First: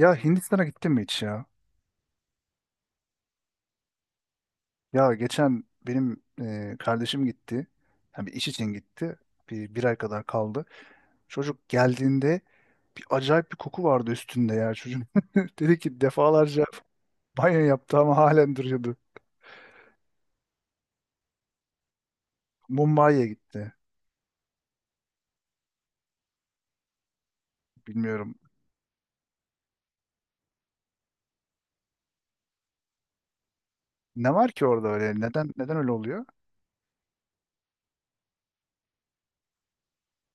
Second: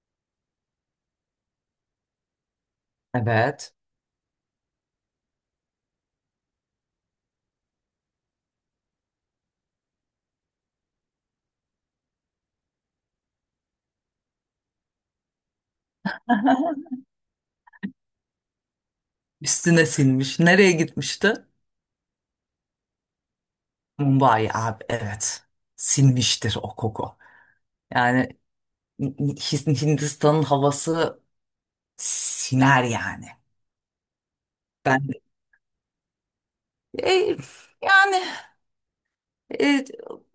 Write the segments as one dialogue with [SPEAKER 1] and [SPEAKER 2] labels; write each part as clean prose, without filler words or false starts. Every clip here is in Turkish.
[SPEAKER 1] Ya Hindistan'a gittin mi hiç ya?
[SPEAKER 2] Evet.
[SPEAKER 1] Ya geçen benim kardeşim gitti. Yani bir iş için gitti. Bir ay kadar kaldı. Çocuk geldiğinde bir acayip bir koku vardı üstünde ya çocuğun. Dedi ki defalarca banyo yaptı ama halen duruyordu.
[SPEAKER 2] Üstüne sinmiş. Nereye gitmişti?
[SPEAKER 1] Mumbai'ye gitti.
[SPEAKER 2] Mumbai abi evet. Sinmiştir o koku.
[SPEAKER 1] Bilmiyorum.
[SPEAKER 2] Yani Hindistan'ın havası siner yani.
[SPEAKER 1] Ne var ki orada
[SPEAKER 2] Ben
[SPEAKER 1] öyle? Neden öyle oluyor?
[SPEAKER 2] E, yani e,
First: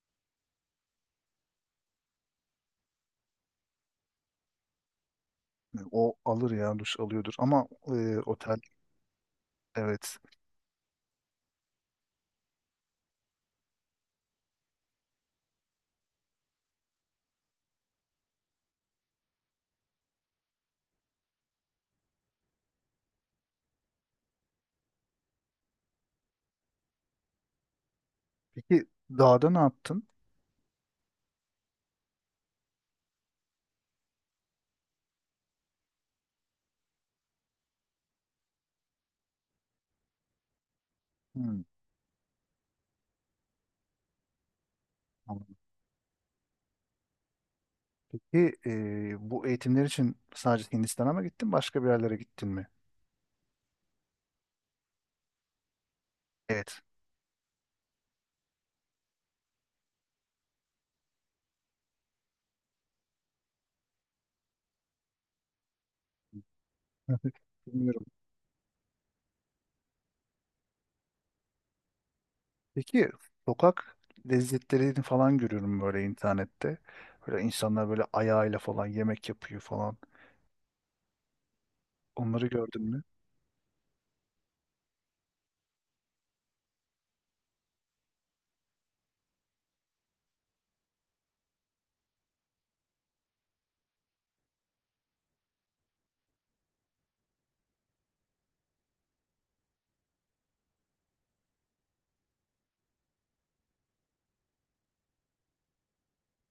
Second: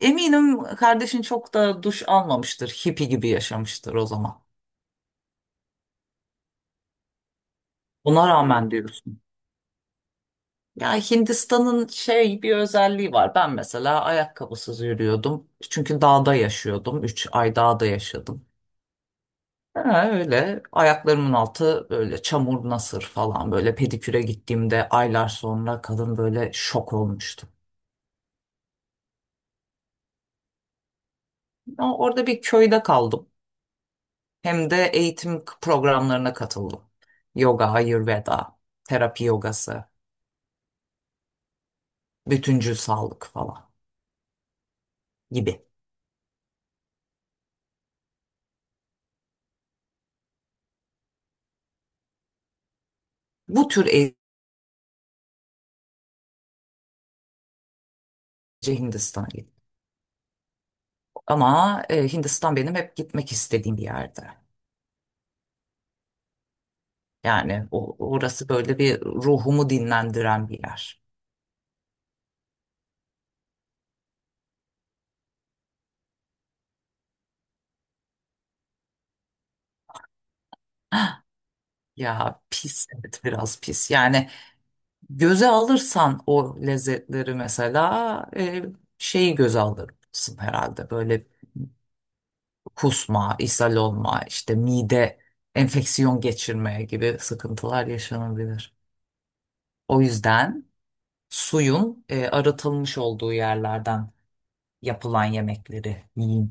[SPEAKER 2] eminim kardeşin çok da duş almamıştır. Hippie gibi yaşamıştır o zaman.
[SPEAKER 1] O alır ya duş alıyordur ama
[SPEAKER 2] Ona
[SPEAKER 1] otel
[SPEAKER 2] rağmen diyorsun.
[SPEAKER 1] evet.
[SPEAKER 2] Ya Hindistan'ın şey bir özelliği var. Ben mesela ayakkabısız yürüyordum. Çünkü dağda yaşıyordum. 3 ay dağda yaşadım. Ha, öyle ayaklarımın altı böyle çamur nasır falan böyle pediküre gittiğimde aylar sonra kadın böyle şok olmuştu.
[SPEAKER 1] Peki dağda ne yaptın?
[SPEAKER 2] Ama orada bir köyde kaldım. Hem de eğitim programlarına katıldım. Yoga, Ayurveda, terapi yogası,
[SPEAKER 1] Hmm.
[SPEAKER 2] bütüncül sağlık falan
[SPEAKER 1] Tamam.
[SPEAKER 2] gibi.
[SPEAKER 1] Peki, bu eğitimler için sadece Hindistan'a mı gittin, başka bir yerlere gittin mi?
[SPEAKER 2] Bu tür eğitimce
[SPEAKER 1] Evet.
[SPEAKER 2] Hindistan'a gittim. Ama Hindistan benim hep gitmek istediğim bir yerde. Yani
[SPEAKER 1] Bilmiyorum.
[SPEAKER 2] orası böyle bir ruhumu dinlendiren bir yer.
[SPEAKER 1] Peki sokak lezzetlerini falan görüyorum böyle internette. Böyle insanlar böyle ayağıyla falan yemek yapıyor falan.
[SPEAKER 2] Ya
[SPEAKER 1] Onları gördün
[SPEAKER 2] pis,
[SPEAKER 1] mü?
[SPEAKER 2] evet, biraz pis. Yani göze alırsan o lezzetleri, mesela şeyi göze alırsın herhalde. Böyle kusma, ishal olma, işte mide enfeksiyon geçirmeye gibi sıkıntılar yaşanabilir. O yüzden suyun arıtılmış olduğu yerlerden yapılan yemekleri yiyin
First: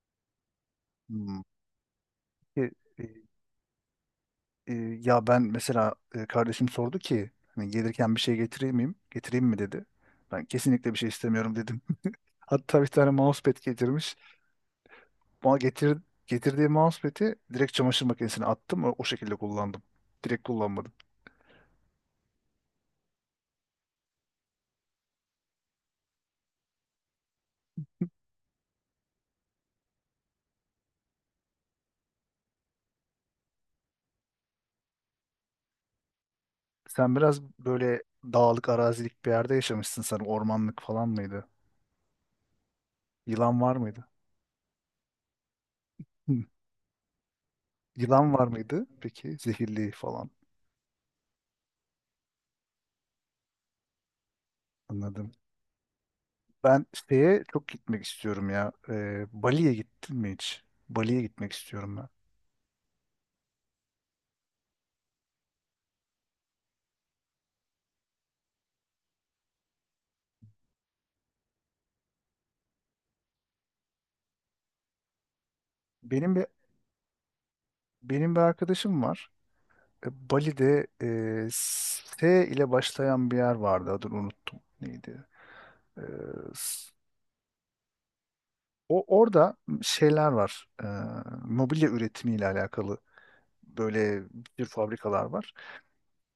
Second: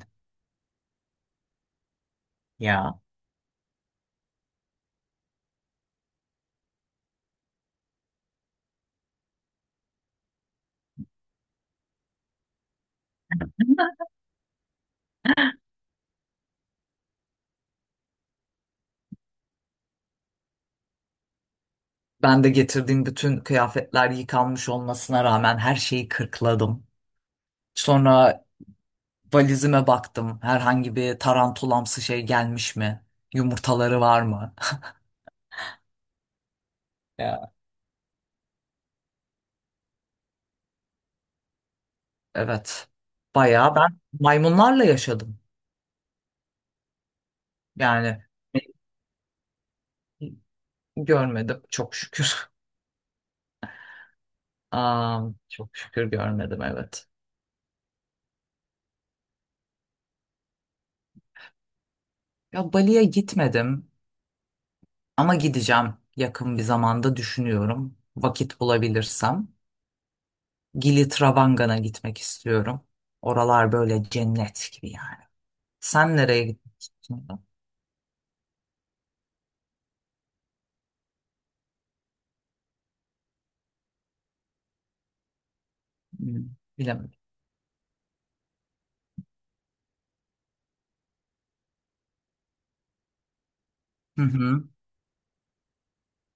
[SPEAKER 1] Hmm. Peki.
[SPEAKER 2] ya.
[SPEAKER 1] E, Ya ben mesela, kardeşim sordu ki hani gelirken bir şey getireyim miyim? Getireyim mi dedi. Ben kesinlikle bir şey istemiyorum dedim. Hatta bir tane mousepad getirmiş. Bana getir, Getirdiği mousepad'i direkt çamaşır makinesine attım. O şekilde kullandım. Direkt kullanmadım.
[SPEAKER 2] Ben de getirdiğim bütün kıyafetler yıkanmış olmasına rağmen her şeyi kırkladım. Sonra valizime baktım. Herhangi bir tarantulamsı şey gelmiş mi? Yumurtaları var mı?
[SPEAKER 1] Sen biraz
[SPEAKER 2] Ya.
[SPEAKER 1] böyle dağlık, arazilik bir yerde yaşamışsın sanırım. Ormanlık falan mıydı?
[SPEAKER 2] Evet.
[SPEAKER 1] Yılan var
[SPEAKER 2] Bayağı ben
[SPEAKER 1] mıydı?
[SPEAKER 2] maymunlarla yaşadım.
[SPEAKER 1] Hı.
[SPEAKER 2] Yani
[SPEAKER 1] Yılan var mıydı? Peki zehirli falan.
[SPEAKER 2] görmedim çok şükür. Aa,
[SPEAKER 1] Anladım.
[SPEAKER 2] çok şükür görmedim,
[SPEAKER 1] Ben
[SPEAKER 2] evet.
[SPEAKER 1] şeye çok gitmek istiyorum ya. Bali'ye gittin mi hiç? Bali'ye gitmek istiyorum ben.
[SPEAKER 2] Ya Bali'ye gitmedim ama gideceğim, yakın bir zamanda düşünüyorum. Vakit bulabilirsem. Gili Travanga'na gitmek istiyorum. Oralar böyle cennet gibi yani. Sen
[SPEAKER 1] Benim
[SPEAKER 2] nereye
[SPEAKER 1] bir
[SPEAKER 2] gitmek gittin?
[SPEAKER 1] Benim bir arkadaşım var. Bali'de S ile başlayan bir yer vardı. Adını unuttum. Neydi? E, s-
[SPEAKER 2] Bilemedim.
[SPEAKER 1] O orada şeyler var. Mobilya üretimiyle alakalı
[SPEAKER 2] Hı
[SPEAKER 1] böyle bir sürü
[SPEAKER 2] hı.
[SPEAKER 1] fabrikalar var.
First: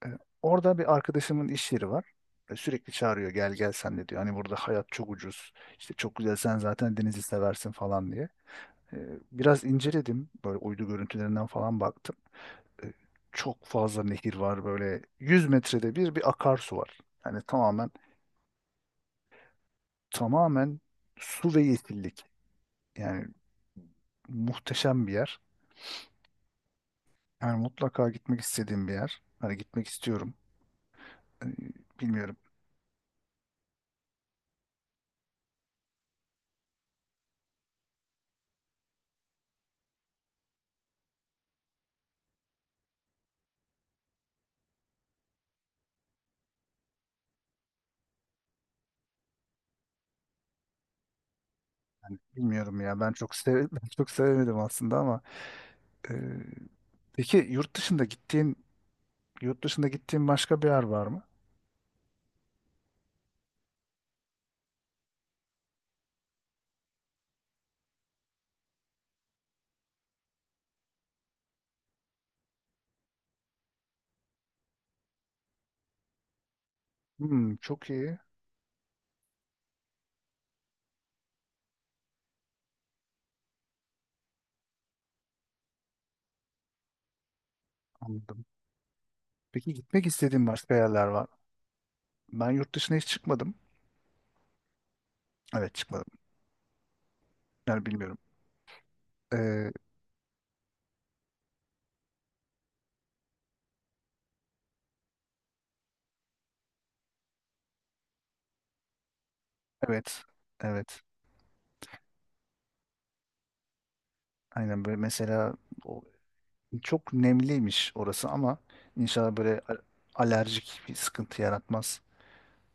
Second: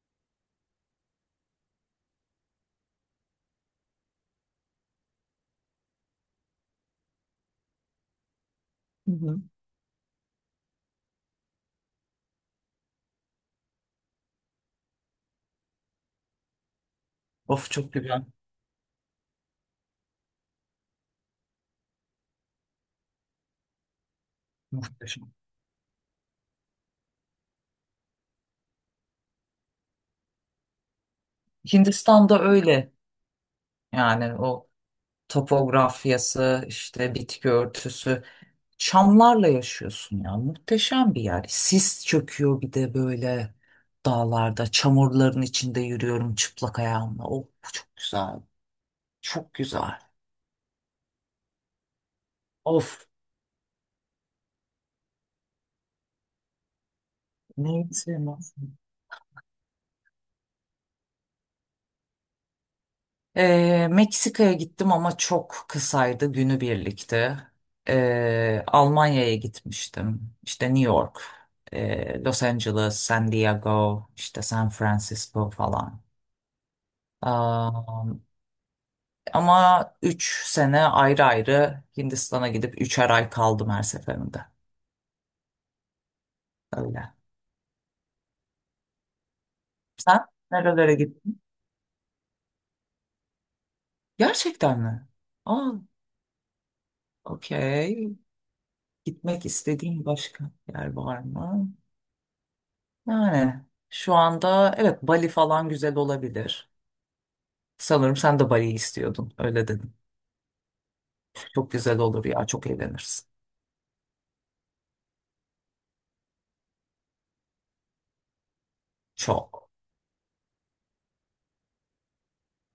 [SPEAKER 1] E, Orada bir arkadaşımın iş yeri var. Sürekli çağırıyor, gel gel sen de diyor. Hani burada hayat çok ucuz. İşte çok güzel, sen zaten denizi seversin falan diye. E,
[SPEAKER 2] Hı hı.
[SPEAKER 1] Biraz inceledim. Böyle uydu görüntülerinden falan baktım. e, Çok fazla nehir var, böyle 100 metrede bir akarsu var. Yani
[SPEAKER 2] Of,
[SPEAKER 1] tamamen
[SPEAKER 2] çok güzel.
[SPEAKER 1] tamamen su ve yeşillik. Yani muhteşem bir
[SPEAKER 2] Muhteşem.
[SPEAKER 1] yer. Yani mutlaka gitmek istediğim bir yer. Hani gitmek istiyorum. Ee, Bilmiyorum.
[SPEAKER 2] Hindistan'da öyle. Yani o topografyası, işte bitki örtüsü. Çamlarla yaşıyorsun ya. Muhteşem bir yer. Sis çöküyor bir de böyle dağlarda. Çamurların içinde yürüyorum çıplak ayağımla. Of, çok güzel. Çok güzel.
[SPEAKER 1] Yani bilmiyorum ya.
[SPEAKER 2] Of.
[SPEAKER 1] Ben çok sev Ben çok sevemedim aslında ama e, peki
[SPEAKER 2] Neyi sevmez?
[SPEAKER 1] yurt dışında gittiğin başka bir yer var mı?
[SPEAKER 2] Meksika'ya gittim ama çok kısaydı, günübirlikti. Almanya'ya gitmiştim. İşte New York, Los Angeles, San Diego, işte San Francisco falan.
[SPEAKER 1] Hmm, çok
[SPEAKER 2] Aa,
[SPEAKER 1] iyi.
[SPEAKER 2] ama 3 sene ayrı ayrı Hindistan'a gidip 3'er ay kaldım her seferinde. Öyle.
[SPEAKER 1] Anladım. Peki gitmek
[SPEAKER 2] Sen
[SPEAKER 1] istediğin başka
[SPEAKER 2] nerelere
[SPEAKER 1] yerler var mı?
[SPEAKER 2] gittin?
[SPEAKER 1] Ben yurt dışına hiç çıkmadım.
[SPEAKER 2] Gerçekten mi? Aa,
[SPEAKER 1] Evet, çıkmadım. Yani
[SPEAKER 2] okey.
[SPEAKER 1] bilmiyorum.
[SPEAKER 2] Gitmek
[SPEAKER 1] Ee,
[SPEAKER 2] istediğin başka yer var mı? Yani şu anda evet, Bali falan güzel olabilir. Sanırım sen de Bali'yi istiyordun. Öyle dedim.
[SPEAKER 1] evet. Evet.
[SPEAKER 2] Çok güzel olur ya. Çok eğlenirsin.
[SPEAKER 1] Aynen, böyle mesela o, çok nemliymiş orası ama inşallah böyle
[SPEAKER 2] Çok.
[SPEAKER 1] alerjik bir sıkıntı yaratmaz.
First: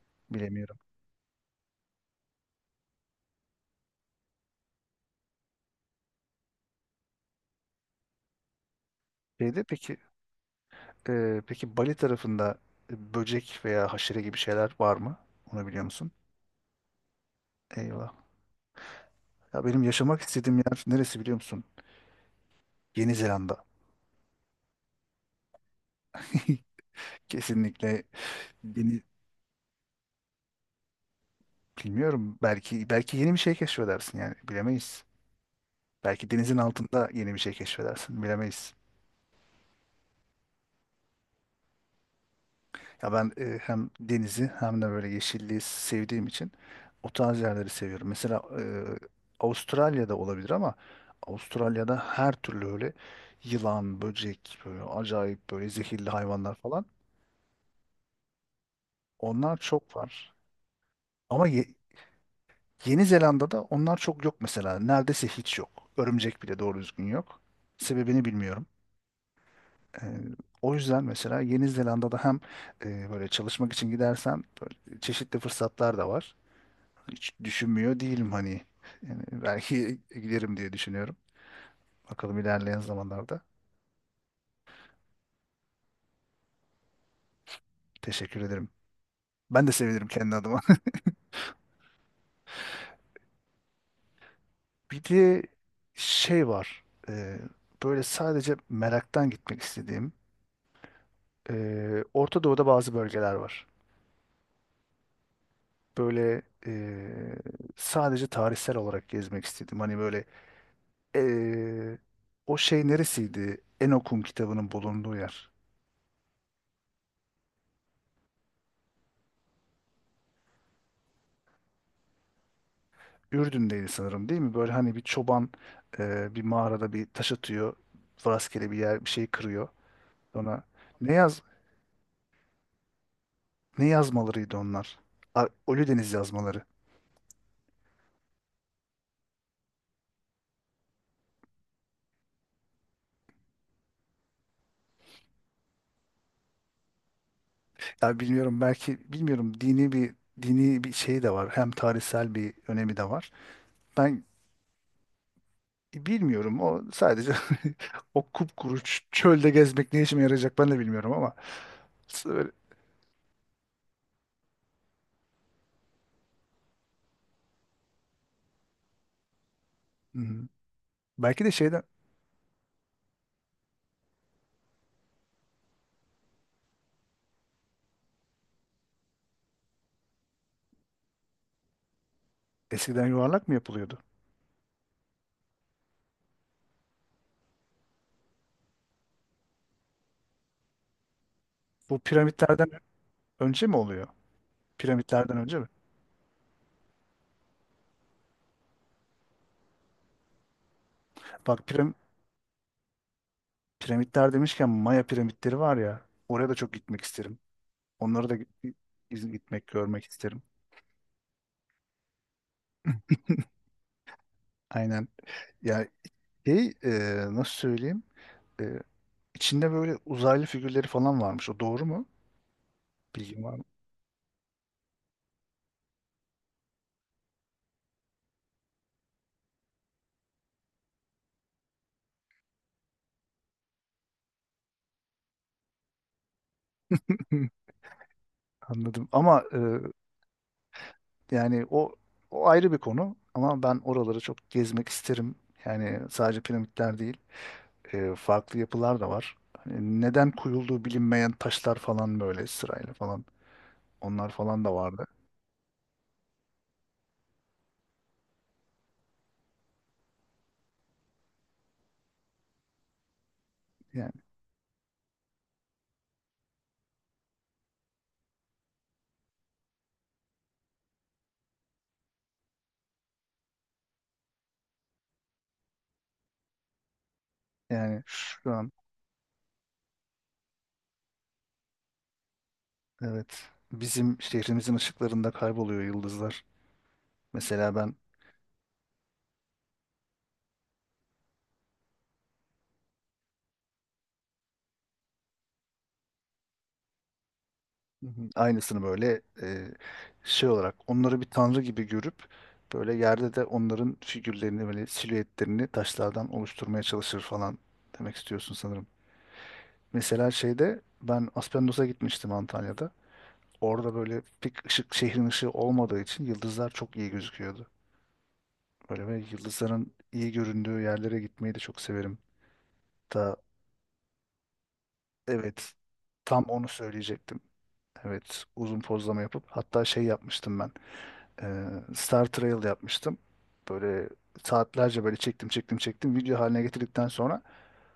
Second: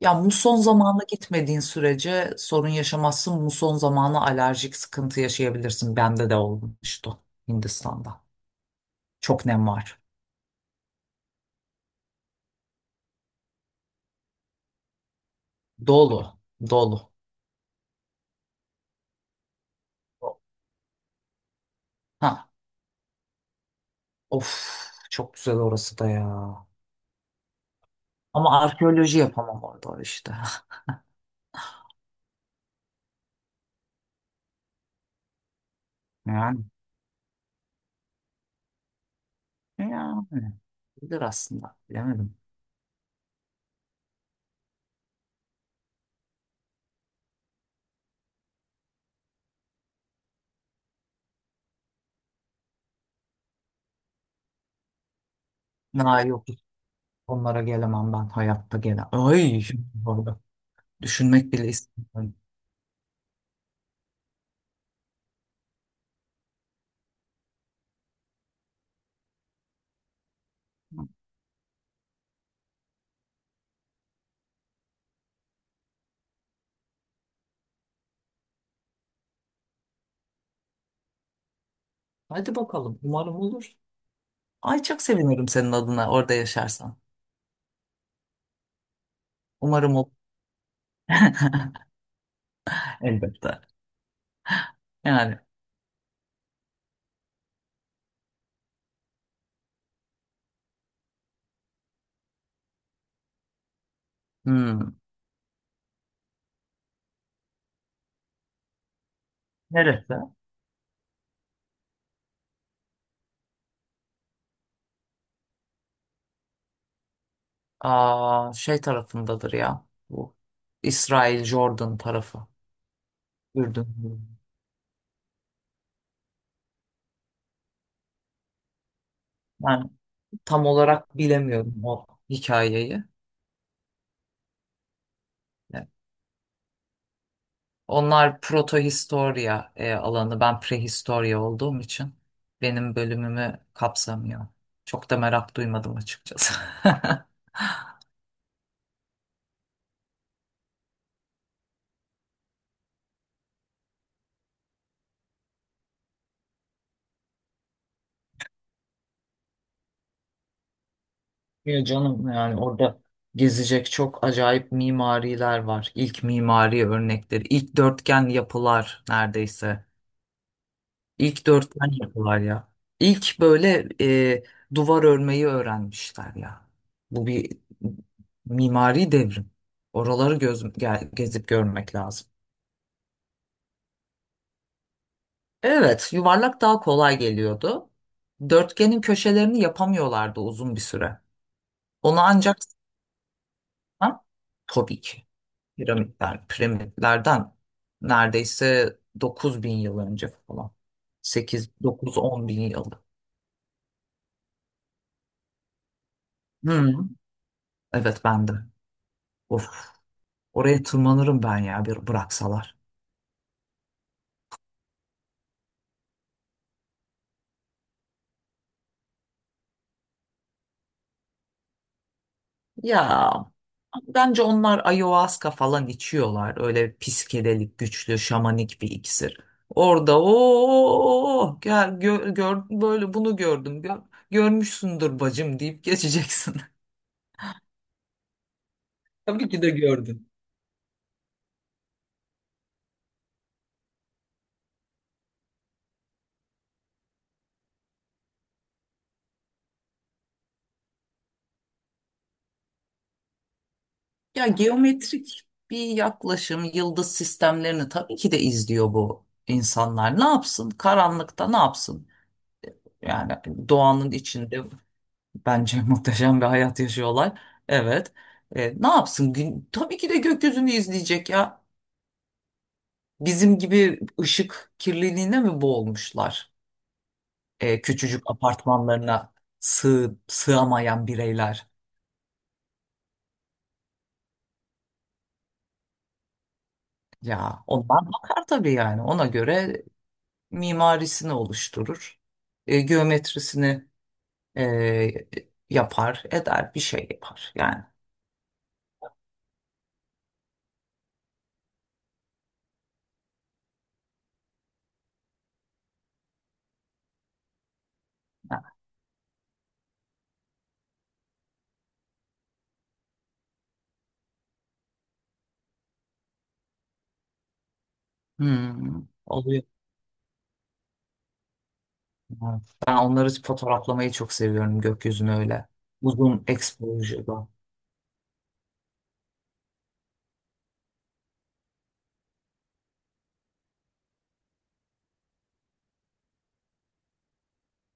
[SPEAKER 2] Ya muson
[SPEAKER 1] Bilemiyorum.
[SPEAKER 2] zamanı gitmediğin sürece sorun yaşamazsın. Muson zamanı alerjik sıkıntı yaşayabilirsin. Bende de olmuştu Hindistan'da. Çok
[SPEAKER 1] Şeyde
[SPEAKER 2] nem
[SPEAKER 1] peki,
[SPEAKER 2] var.
[SPEAKER 1] peki Bali tarafında böcek veya haşere gibi şeyler var mı? Onu biliyor musun?
[SPEAKER 2] Dolu. Dolu.
[SPEAKER 1] Eyvah. Ya benim yaşamak istediğim yer neresi biliyor musun?
[SPEAKER 2] Ha.
[SPEAKER 1] Yeni Zelanda.
[SPEAKER 2] Of. Çok güzel orası da ya.
[SPEAKER 1] Kesinlikle
[SPEAKER 2] Ama
[SPEAKER 1] yeni
[SPEAKER 2] arkeoloji yapamam orada işte.
[SPEAKER 1] bilmiyorum. Belki yeni bir şey keşfedersin yani bilemeyiz. Belki denizin
[SPEAKER 2] Yani.
[SPEAKER 1] altında yeni bir şey keşfedersin. Bilemeyiz.
[SPEAKER 2] Yani. Bilir aslında. Bilemedim.
[SPEAKER 1] Ya ben, hem denizi hem de böyle yeşilliği sevdiğim için o tarz yerleri seviyorum. Mesela Avustralya'da olabilir ama Avustralya'da her türlü öyle yılan, böcek, böyle acayip böyle zehirli
[SPEAKER 2] Ha, yok.
[SPEAKER 1] hayvanlar falan.
[SPEAKER 2] Onlara gelemem ben, hayatta gelemem.
[SPEAKER 1] Onlar
[SPEAKER 2] Ay, şimdi
[SPEAKER 1] çok var.
[SPEAKER 2] orada.
[SPEAKER 1] Ama
[SPEAKER 2] Düşünmek bile
[SPEAKER 1] Ye-
[SPEAKER 2] istemiyorum.
[SPEAKER 1] Yeni Zelanda'da onlar çok yok mesela. Neredeyse hiç yok. Örümcek bile doğru düzgün yok. Sebebini bilmiyorum. E, O yüzden mesela Yeni Zelanda'da hem böyle çalışmak için gidersen böyle çeşitli fırsatlar da var. Hiç düşünmüyor değilim hani. Yani belki giderim diye düşünüyorum. Bakalım
[SPEAKER 2] Hadi
[SPEAKER 1] ilerleyen
[SPEAKER 2] bakalım. Umarım
[SPEAKER 1] zamanlarda.
[SPEAKER 2] olur. Ay, çok sevinirim senin adına orada yaşarsan.
[SPEAKER 1] Teşekkür ederim. Ben de
[SPEAKER 2] Umarım
[SPEAKER 1] sevinirim
[SPEAKER 2] olur.
[SPEAKER 1] kendi adıma.
[SPEAKER 2] Elbette.
[SPEAKER 1] Bir
[SPEAKER 2] Yani.
[SPEAKER 1] de şey var. e, Böyle sadece meraktan gitmek istediğim. Orta Doğu'da bazı bölgeler var.
[SPEAKER 2] Hmm.
[SPEAKER 1] Böyle, sadece tarihsel olarak gezmek istedim. Hani
[SPEAKER 2] Neresi?
[SPEAKER 1] böyle, e, o şey neresiydi? Enokun kitabının bulunduğu yer.
[SPEAKER 2] Aa, şey tarafındadır ya. Bu İsrail Jordan tarafı.
[SPEAKER 1] Ürdün'deydi
[SPEAKER 2] Ürdün.
[SPEAKER 1] sanırım, değil mi? Böyle hani bir çoban, bir mağarada bir taş atıyor. Rastgele bir yer bir şey kırıyor.
[SPEAKER 2] Ben
[SPEAKER 1] Sonra
[SPEAKER 2] tam
[SPEAKER 1] ne
[SPEAKER 2] olarak
[SPEAKER 1] yaz
[SPEAKER 2] bilemiyorum o hikayeyi.
[SPEAKER 1] ne yazmalarıydı onlar? Ölüdeniz yazmaları.
[SPEAKER 2] Onlar protohistorya alanı. Ben prehistorya olduğum için benim bölümümü kapsamıyor. Çok da merak duymadım açıkçası.
[SPEAKER 1] Ya bilmiyorum, belki bilmiyorum, dini bir şey de var. Hem tarihsel bir önemi de var. Ben bilmiyorum, o sadece o kupkuru çölde gezmek ne işime yarayacak ben de bilmiyorum ama
[SPEAKER 2] Ya canım,
[SPEAKER 1] böyle-
[SPEAKER 2] yani orada gezecek çok acayip mimariler var. İlk mimari örnekleri, ilk dörtgen yapılar neredeyse.
[SPEAKER 1] hı hı. Belki
[SPEAKER 2] İlk
[SPEAKER 1] de şeyden
[SPEAKER 2] dörtgen yapılar ya. İlk böyle e, duvar örmeyi öğrenmişler ya. Bu bir mimari devrim. Oraları gezip görmek lazım.
[SPEAKER 1] eskiden yuvarlak mı yapılıyordu?
[SPEAKER 2] Evet, yuvarlak daha kolay geliyordu. Dörtgenin köşelerini yapamıyorlardı uzun bir süre.
[SPEAKER 1] Bu
[SPEAKER 2] Onu ancak.
[SPEAKER 1] piramitlerden önce mi oluyor?
[SPEAKER 2] Ha? Tabii ki
[SPEAKER 1] Piramitlerden önce mi?
[SPEAKER 2] piramitlerden neredeyse 9 bin yıl önce falan.
[SPEAKER 1] Bak
[SPEAKER 2] 8,
[SPEAKER 1] piram-
[SPEAKER 2] 9, 10 bin yıl.
[SPEAKER 1] Piramitler demişken Maya piramitleri var ya. Oraya da çok
[SPEAKER 2] Hı.
[SPEAKER 1] gitmek isterim.
[SPEAKER 2] Evet,
[SPEAKER 1] Onları da
[SPEAKER 2] ben de.
[SPEAKER 1] git- iz-
[SPEAKER 2] Of,
[SPEAKER 1] Gitmek, görmek isterim.
[SPEAKER 2] oraya tırmanırım ben ya, bir bıraksalar.
[SPEAKER 1] Aynen. Ya şey, nasıl söyleyeyim? E, içinde böyle uzaylı figürleri falan varmış. O doğru mu?
[SPEAKER 2] Ya,
[SPEAKER 1] Bilgim var mı?
[SPEAKER 2] bence onlar ayahuasca falan içiyorlar. Öyle psikedelik, güçlü şamanik bir iksir. Orada o gel gör, böyle bunu gördüm. Görmüşsündür bacım deyip geçeceksin.
[SPEAKER 1] Anladım. Ama
[SPEAKER 2] Tabii ki de gördün.
[SPEAKER 1] yani o ayrı bir konu. Ama ben oraları çok gezmek isterim. Yani sadece piramitler değil, farklı yapılar da var. Hani neden koyulduğu bilinmeyen taşlar falan böyle sırayla falan. Onlar
[SPEAKER 2] Ya,
[SPEAKER 1] falan da vardı.
[SPEAKER 2] geometrik bir yaklaşım, yıldız sistemlerini tabii ki de izliyor bu insanlar. Ne yapsın? Karanlıkta ne yapsın? Yani doğanın
[SPEAKER 1] Yani,
[SPEAKER 2] içinde, bence muhteşem bir hayat yaşıyorlar. Evet. Ne yapsın? Gün, tabii ki de gökyüzünü izleyecek ya. Bizim gibi ışık kirliliğine mi boğulmuşlar? Küçücük
[SPEAKER 1] Şu an
[SPEAKER 2] apartmanlarına sığamayan bireyler.
[SPEAKER 1] evet, bizim şehrimizin ışıklarında kayboluyor yıldızlar.
[SPEAKER 2] Ya
[SPEAKER 1] Mesela ben,
[SPEAKER 2] ondan bakar tabii yani. Ona göre mimarisini oluşturur. Geometrisini e, yapar, eder, bir şey yapar. Yani.
[SPEAKER 1] hı hı, aynısını böyle, şey olarak onları bir tanrı gibi görüp böyle yerde de onların figürlerini böyle silüetlerini taşlardan oluşturmaya çalışır falan demek istiyorsun
[SPEAKER 2] Ha.
[SPEAKER 1] sanırım. Mesela şeyde ben Aspendos'a gitmiştim, Antalya'da. Orada böyle pek ışık, şehrin ışığı olmadığı için yıldızlar çok iyi gözüküyordu.
[SPEAKER 2] Hmm,
[SPEAKER 1] Böyle ve
[SPEAKER 2] oluyor.
[SPEAKER 1] yıldızların iyi göründüğü yerlere gitmeyi de çok severim.
[SPEAKER 2] Ha, ben
[SPEAKER 1] Ta
[SPEAKER 2] onları fotoğraflamayı çok seviyorum, gökyüzünü öyle.
[SPEAKER 1] Evet. Tam
[SPEAKER 2] Uzun
[SPEAKER 1] onu söyleyecektim.
[SPEAKER 2] exposure'da.
[SPEAKER 1] Evet, uzun pozlama yapıp hatta şey yapmıştım ben. Ee, Star Trail yapmıştım. Böyle saatlerce böyle çektim, video haline getirdikten sonra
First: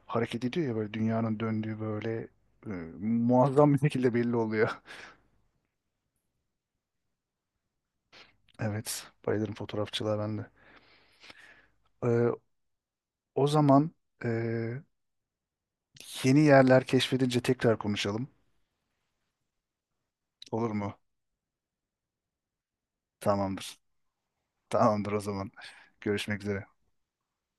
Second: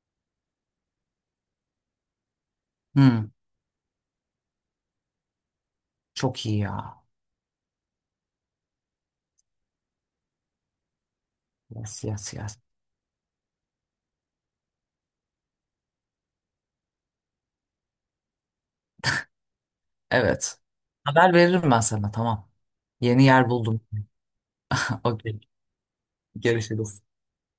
[SPEAKER 1] hareket ediyor ya, böyle dünyanın döndüğü böyle, e,
[SPEAKER 2] Hmm,
[SPEAKER 1] muazzam bir şekilde belli oluyor.
[SPEAKER 2] çok iyi ya.
[SPEAKER 1] Evet, bayılırım fotoğrafçılığa ben de.
[SPEAKER 2] Yes,
[SPEAKER 1] Ee,
[SPEAKER 2] yes, yes.
[SPEAKER 1] O zaman, e, yeni yerler keşfedince tekrar konuşalım.
[SPEAKER 2] Evet.
[SPEAKER 1] Olur mu?
[SPEAKER 2] Haber veririm ben sana, tamam. Yeni yer
[SPEAKER 1] Tamamdır.
[SPEAKER 2] buldum.
[SPEAKER 1] Tamamdır o
[SPEAKER 2] Okey.
[SPEAKER 1] zaman. Görüşmek üzere.
[SPEAKER 2] Görüşürüz.